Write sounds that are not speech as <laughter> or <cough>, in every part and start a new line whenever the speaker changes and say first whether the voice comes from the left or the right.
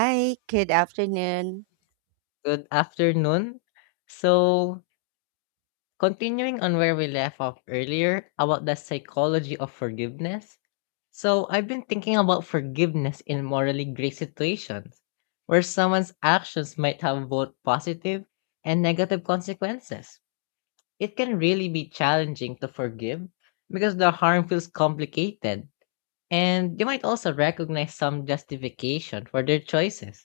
right: Hi, good afternoon.
left: Good afternoon. So, continuing on where we left off earlier about the psychology of forgiveness. So, I've been thinking about forgiveness in morally gray situations where someone's actions might have both positive and negative consequences. It can really be challenging to forgive because the harm feels complicated, and they might also recognize some justification for their choices.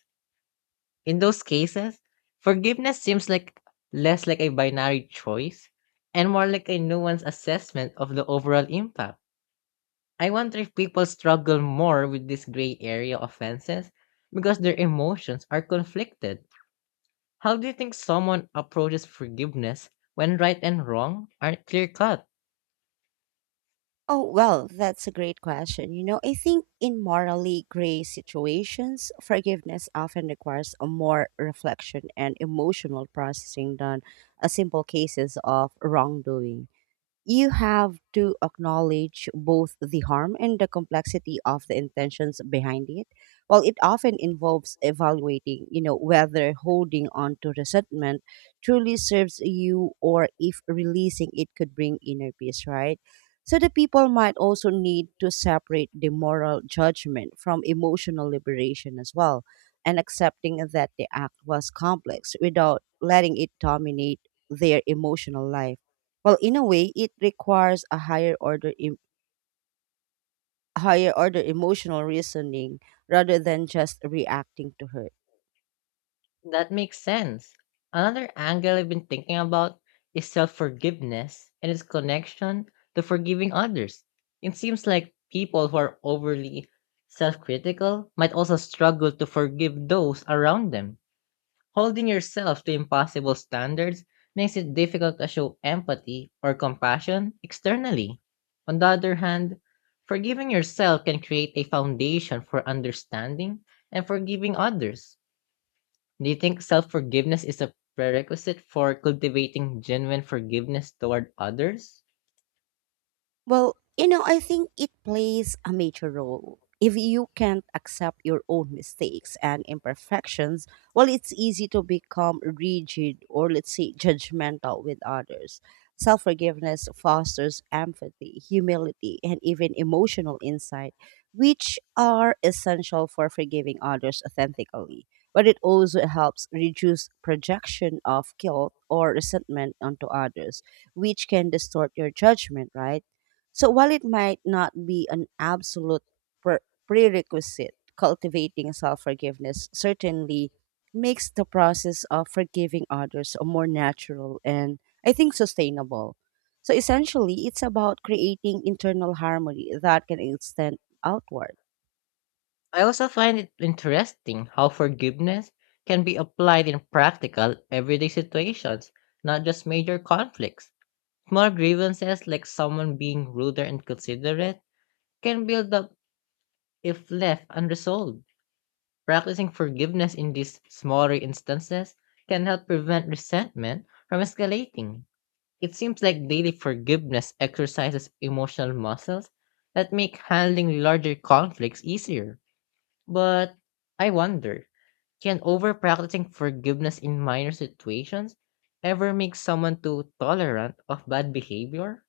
left: In those cases, forgiveness seems like less like a binary choice and more like a nuanced assessment of the overall impact. I wonder if people struggle more with this gray area offenses because their emotions are conflicted. How do you think someone approaches forgiveness when right and wrong aren't clear cut?
right: Oh, well, that's a great question. You know, I think in morally gray situations, forgiveness often requires a more reflection and emotional processing than a simple cases of wrongdoing. You have to acknowledge both the harm and the complexity of the intentions behind it. Well, it often involves evaluating, you know, whether holding on to resentment truly serves you or if releasing it could bring inner peace, right? So the people might also need to separate the moral judgment from emotional liberation as well and accepting that the act was complex without letting it dominate their emotional life. Well, in a way, it requires a higher order emotional reasoning rather than just reacting to hurt.
left: That makes sense. Another angle I've been thinking about is self forgiveness and its connection to forgiving others. It seems like people who are overly self critical might also struggle to forgive those around them. Holding yourself to impossible standards makes it difficult to show empathy or compassion externally. On the other hand, forgiving yourself can create a foundation for understanding and forgiving others. Do you think self forgiveness is a prerequisite for cultivating genuine forgiveness toward others?
right: Well, you know, I think it plays a major role. If you can't accept your own mistakes and imperfections, well, it's easy to become rigid or, let's say, judgmental with others. Self forgiveness fosters empathy, humility, and even emotional insight, which are essential for forgiving others authentically. But it also helps reduce projection of guilt or resentment onto others, which can distort your judgment, right? So while it might not be an absolute prerequisite, cultivating self forgiveness certainly makes the process of forgiving others more natural and I think sustainable. So essentially, it's about creating internal harmony that can extend outward.
left: I also find it interesting how forgiveness can be applied in practical, everyday situations, not just major conflicts. Small grievances like someone being rude or inconsiderate can build up if left unresolved. Practicing forgiveness in these smaller instances can help prevent resentment from escalating. It seems like daily forgiveness exercises emotional muscles that make handling larger conflicts easier. But I wonder, can over practicing forgiveness in minor situations ever make someone too tolerant of bad behavior?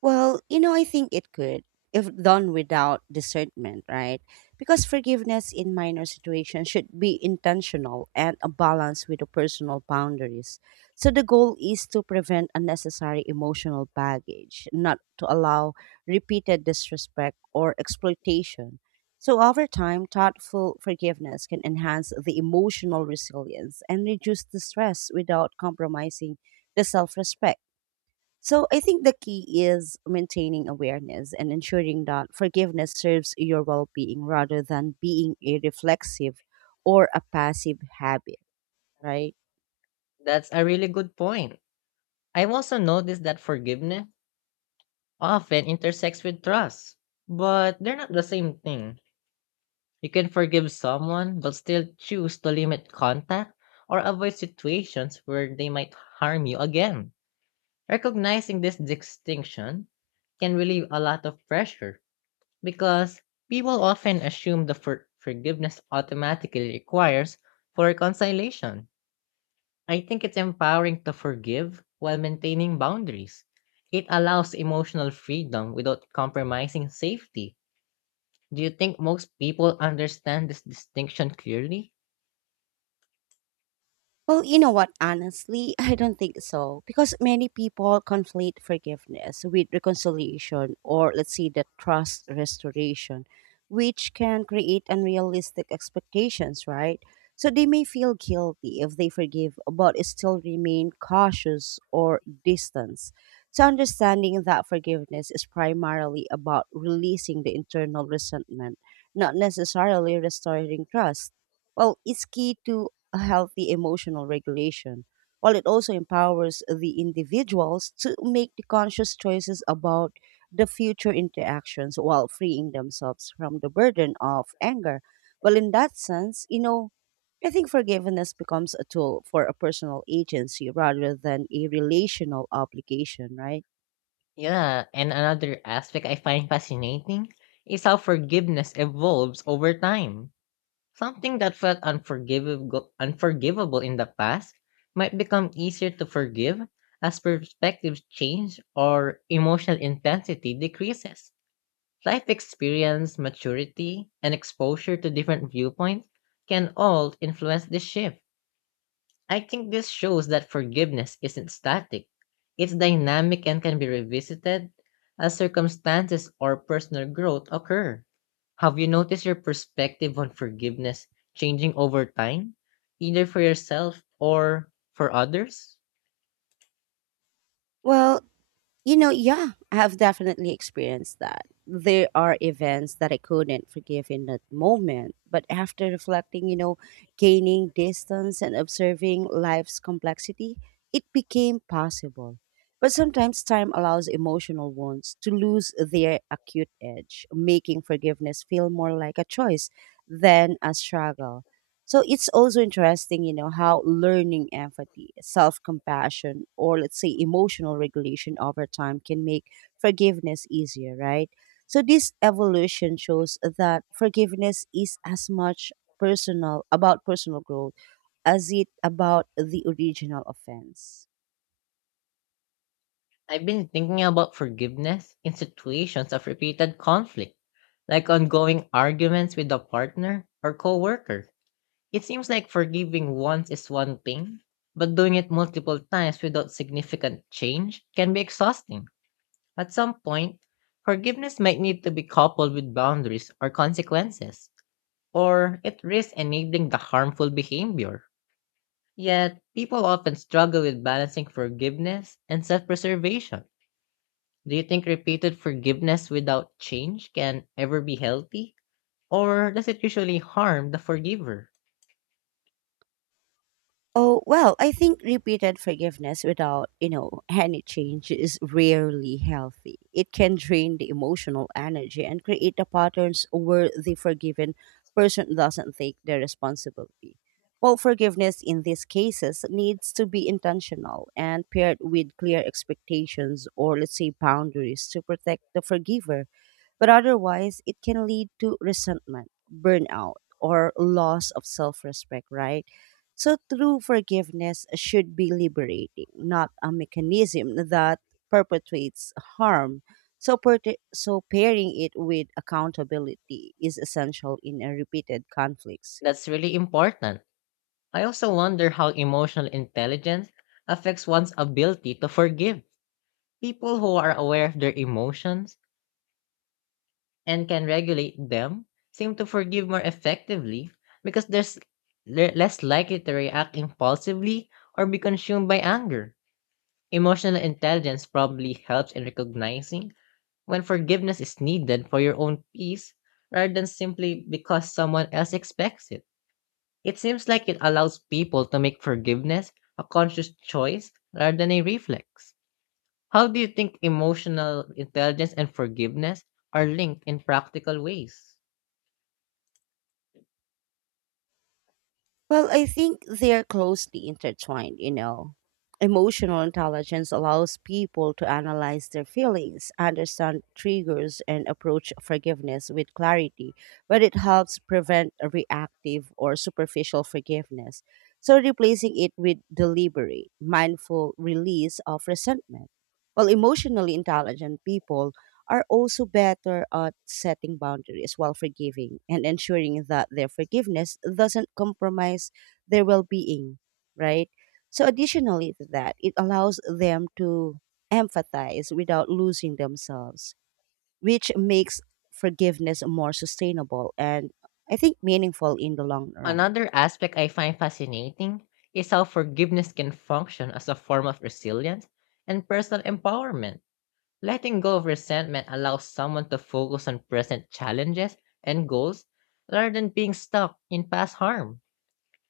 right: Well, you know, I think it could, if done without discernment, right? Because forgiveness in minor situations should be intentional and a balance with the personal boundaries. So the goal is to prevent unnecessary emotional baggage, not to allow repeated disrespect or exploitation. So over time, thoughtful forgiveness can enhance the emotional resilience and reduce the stress without compromising the self-respect. So I think the key is maintaining awareness and ensuring that forgiveness serves your well being rather than being a reflexive or a passive habit, right?
left: That's a really good point. I've also noticed that forgiveness often intersects with trust, but they're not the same thing. You can forgive someone but still choose to limit contact or avoid situations where they might harm you again. Recognizing this distinction can relieve a lot of pressure because people often assume the forgiveness automatically requires for reconciliation. I think it's empowering to forgive while maintaining boundaries. It allows emotional freedom without compromising safety. Do you think most people understand this distinction clearly?
right: Well, you know what? Honestly, I don't think so because many people conflate forgiveness with reconciliation or, let's say, the trust restoration, which can create unrealistic expectations, right? So they may feel guilty if they forgive, but still remain cautious or distance. So understanding that forgiveness is primarily about releasing the internal resentment, not necessarily restoring trust. Well, it's key to a healthy emotional regulation, while it also empowers the individuals to make the conscious choices about the future interactions while freeing themselves from the burden of anger. Well, in that sense, you know, I think forgiveness becomes a tool for a personal agency rather than a relational obligation, right?
left: Yeah, and another aspect I find fascinating is how forgiveness evolves over time. Something that felt unforgivable in the past might become easier to forgive as perspectives change or emotional intensity decreases. Life experience, maturity, and exposure to different viewpoints can all influence this shift. I think this shows that forgiveness isn't static. It's dynamic and can be revisited as circumstances or personal growth occur. Have you noticed your perspective on forgiveness changing over time, either for yourself or for others?
right: Well, you know, yeah, I have definitely experienced that. There are events that I couldn't forgive in that moment, but after reflecting, you know, gaining distance and observing life's complexity, it became possible. But sometimes time allows emotional wounds to lose their acute edge, making forgiveness feel more like a choice than a struggle. So it's also interesting, you know, how learning empathy, self compassion, or let's say emotional regulation over time can make forgiveness easier, right? So this evolution shows that forgiveness is as much personal about personal growth as it about the original offense.
left: I've been thinking about forgiveness in situations of repeated conflict, like ongoing arguments with a partner or coworker. It seems like forgiving once is one thing, but doing it multiple times without significant change can be exhausting. At some point, forgiveness might need to be coupled with boundaries or consequences, or it risks enabling the harmful behavior. Yet, people often struggle with balancing forgiveness and self preservation. Do you think repeated forgiveness without change can ever be healthy? Or does it usually harm the forgiver?
right: Oh, well, I think repeated forgiveness without, you know, <laughs> any change is rarely healthy. It can drain the emotional energy and create the patterns where the forgiven person doesn't take the responsibility. Well, forgiveness in these cases needs to be intentional and paired with clear expectations or, let's say, boundaries to protect the forgiver. But otherwise, it can lead to resentment, burnout, or loss of self respect, right? So true forgiveness should be liberating, not a mechanism that perpetuates harm. So pairing it with accountability is essential in a repeated conflicts.
left: That's really important. I also wonder how emotional intelligence affects one's ability to forgive. People who are aware of their emotions and can regulate them seem to forgive more effectively because they're less likely to react impulsively or be consumed by anger. Emotional intelligence probably helps in recognizing when forgiveness is needed for your own peace rather than simply because someone else expects it. It seems like it allows people to make forgiveness a conscious choice rather than a reflex. How do you think emotional intelligence and forgiveness are linked in practical ways?
right: Well, I think they are closely intertwined, you know. Emotional intelligence allows people to analyze their feelings, understand triggers, and approach forgiveness with clarity, but it helps prevent a reactive or superficial forgiveness. So, replacing it with deliberate, mindful release of resentment. Well, emotionally intelligent people are also better at setting boundaries while forgiving and ensuring that their forgiveness doesn't compromise their well being, right? So, additionally to that, it allows them to empathize without losing themselves, which makes forgiveness more sustainable and I think meaningful in the long run.
left: Another aspect I find fascinating is how forgiveness can function as a form of resilience and personal empowerment. Letting go of resentment allows someone to focus on present challenges and goals rather than being stuck in past harm.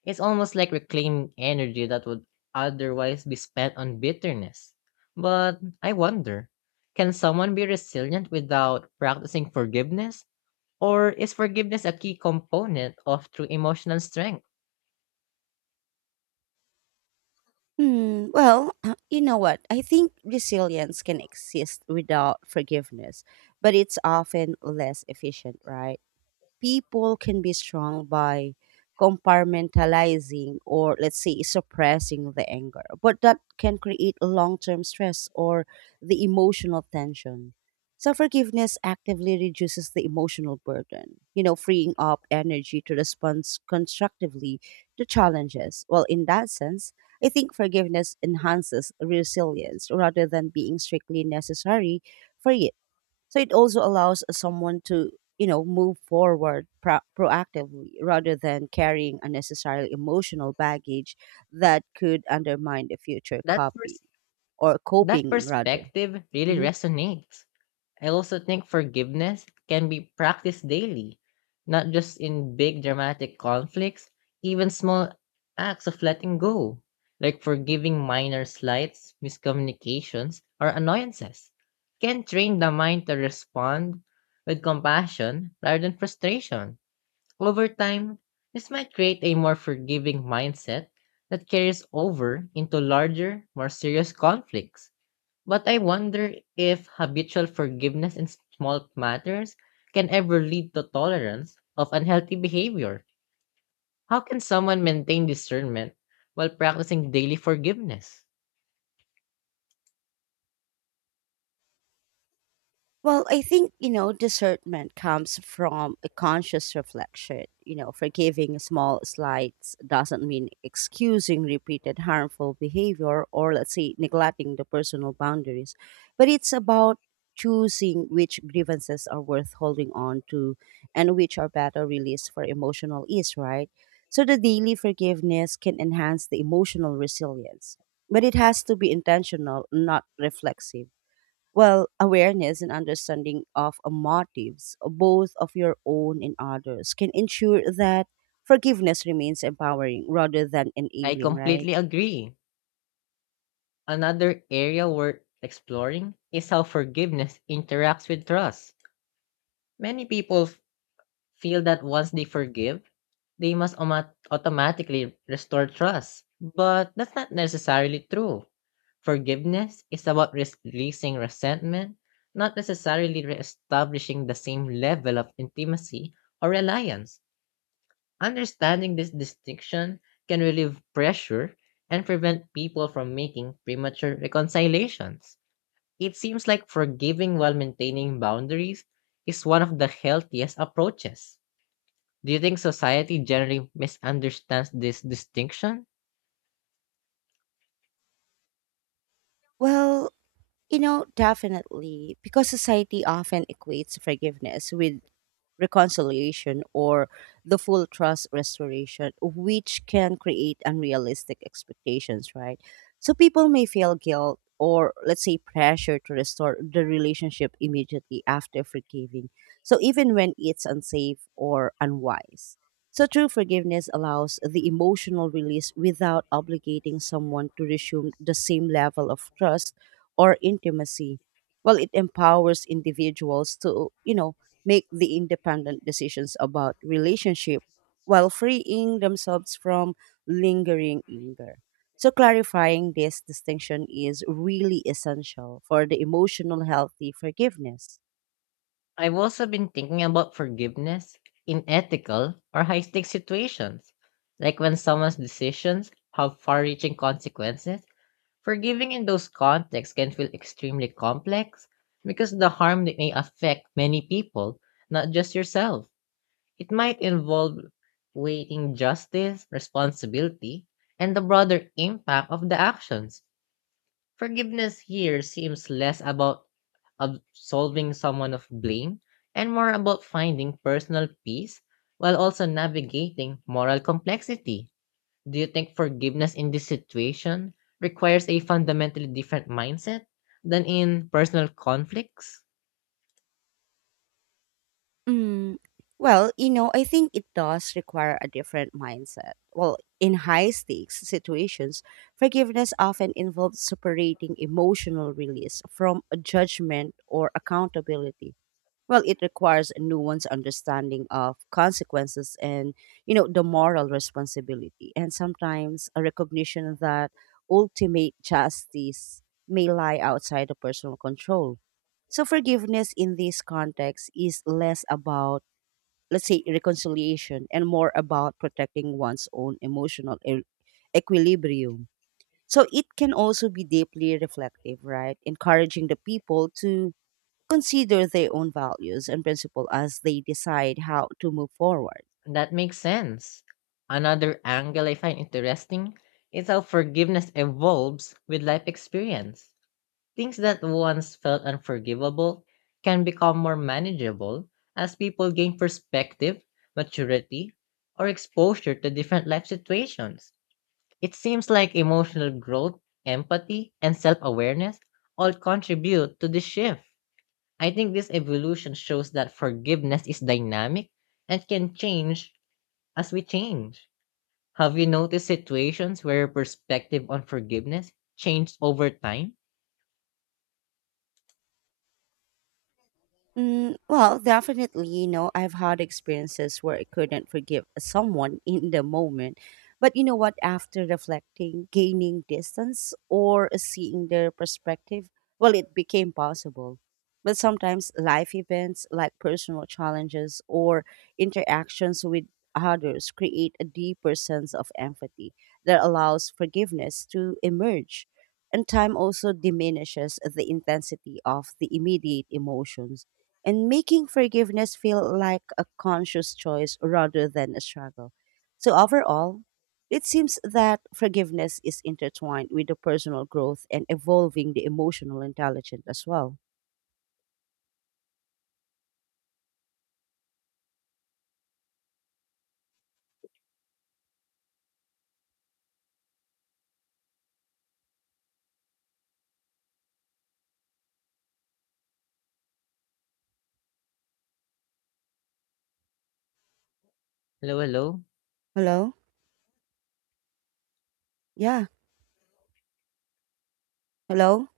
left: It's almost like reclaiming energy that would otherwise be spent on bitterness. But I wonder, can someone be resilient without practicing forgiveness? Or is forgiveness a key component of true emotional strength?
right: Hmm, well, <clears throat> you know what? I think resilience can exist without forgiveness, but it's often less efficient, right? People can be strong by compartmentalizing or let's say suppressing the anger, but that can create long-term stress or the emotional tension. So forgiveness actively reduces the emotional burden, you know, freeing up energy to respond constructively to challenges. Well, in that sense, I think forgiveness enhances resilience rather than being strictly necessary for it. So it also allows someone to, you know, move forward proactively rather than carrying unnecessary emotional baggage that could undermine the future
left: That,
right: copy
left: pers-
right: or
left: that
right: coping rather.
left: perspective really
right: Mhm.
left: resonates. I also think forgiveness can be practiced daily, not just in big dramatic conflicts, even small acts of letting go, like forgiving minor slights, miscommunications, or annoyances, can train the mind to respond with compassion rather than frustration. Over time, this might create a more forgiving mindset that carries over into larger, more serious conflicts. But I wonder if habitual forgiveness in small matters can ever lead to tolerance of unhealthy behavior. How can someone maintain discernment while practicing daily forgiveness?
right: Well, I think, you know, discernment comes from a conscious reflection. You know, forgiving small slights doesn't mean excusing repeated harmful behavior or, let's say, neglecting the personal boundaries. But it's about choosing which grievances are worth holding on to and which are better released for emotional ease, right? So the daily forgiveness can enhance the emotional resilience. But it has to be intentional, not reflexive. Well, awareness and understanding of motives, both of your own and others, can ensure that forgiveness remains empowering rather than
left: I
right: enabling, right?
left: completely agree. Another area worth exploring is how forgiveness interacts with trust. Many people feel that once they forgive, they must automatically restore trust. But that's not necessarily true. Forgiveness is about releasing resentment, not necessarily reestablishing the same level of intimacy or reliance. Understanding this distinction can relieve pressure and prevent people from making premature reconciliations. It seems like forgiving while maintaining boundaries is one of the healthiest approaches. Do you think society generally misunderstands this distinction?
right: Well, you know, definitely, because society often equates forgiveness with reconciliation or the full trust restoration, which can create unrealistic expectations, right? So people may feel guilt or, let's say, pressure to restore the relationship immediately after forgiving. So even when it's unsafe or unwise. So true forgiveness allows the emotional release without obligating someone to resume the same level of trust or intimacy. Well, it empowers individuals to, you know, make the independent decisions about relationship while freeing themselves from lingering anger. So clarifying this distinction is really essential for the emotional healthy forgiveness.
left: I've also been thinking about forgiveness in ethical or high stakes situations, like when someone's decisions have far reaching consequences. Forgiving in those contexts can feel extremely complex because the harm that may affect many people, not just yourself. It might involve weighing justice, responsibility, and the broader impact of the actions. Forgiveness here seems less about absolving someone of blame and more about finding personal peace while also navigating moral complexity. Do you think forgiveness in this situation requires a fundamentally different mindset than in personal conflicts?
right: Mm, well, you know, I think it does require a different mindset. Well, in high stakes situations, forgiveness often involves separating emotional release from a judgment or accountability. Well, it requires a nuanced understanding of consequences and, you know, the moral responsibility, and sometimes a recognition that ultimate justice may lie outside of personal control. So, forgiveness in this context is less about, let's say, reconciliation and more about protecting one's own equilibrium. So, it can also be deeply reflective, right? Encouraging the people to consider their own values and principle as they decide how to move forward.
left: That makes sense. Another angle I find interesting is how forgiveness evolves with life experience. Things that once felt unforgivable can become more manageable as people gain perspective, maturity, or exposure to different life situations. It seems like emotional growth, empathy, and self awareness all contribute to this shift. I think this evolution shows that forgiveness is dynamic and can change as we change. Have you noticed situations where your perspective on forgiveness changed over time?
right: Mm, well, definitely, you know, I've had experiences where I couldn't forgive someone <laughs> in the moment. But you know what? After reflecting, gaining distance, or seeing their perspective, well, it became possible. But sometimes life events like personal challenges or interactions with others create a deeper sense of empathy that allows forgiveness to emerge. And time also diminishes the intensity of the immediate emotions and making forgiveness feel like a conscious choice rather than a struggle. So, overall, it seems that forgiveness is intertwined with the personal growth and evolving the emotional intelligence as well.
left: Hello, hello.
right: Hello? Yeah. Hello?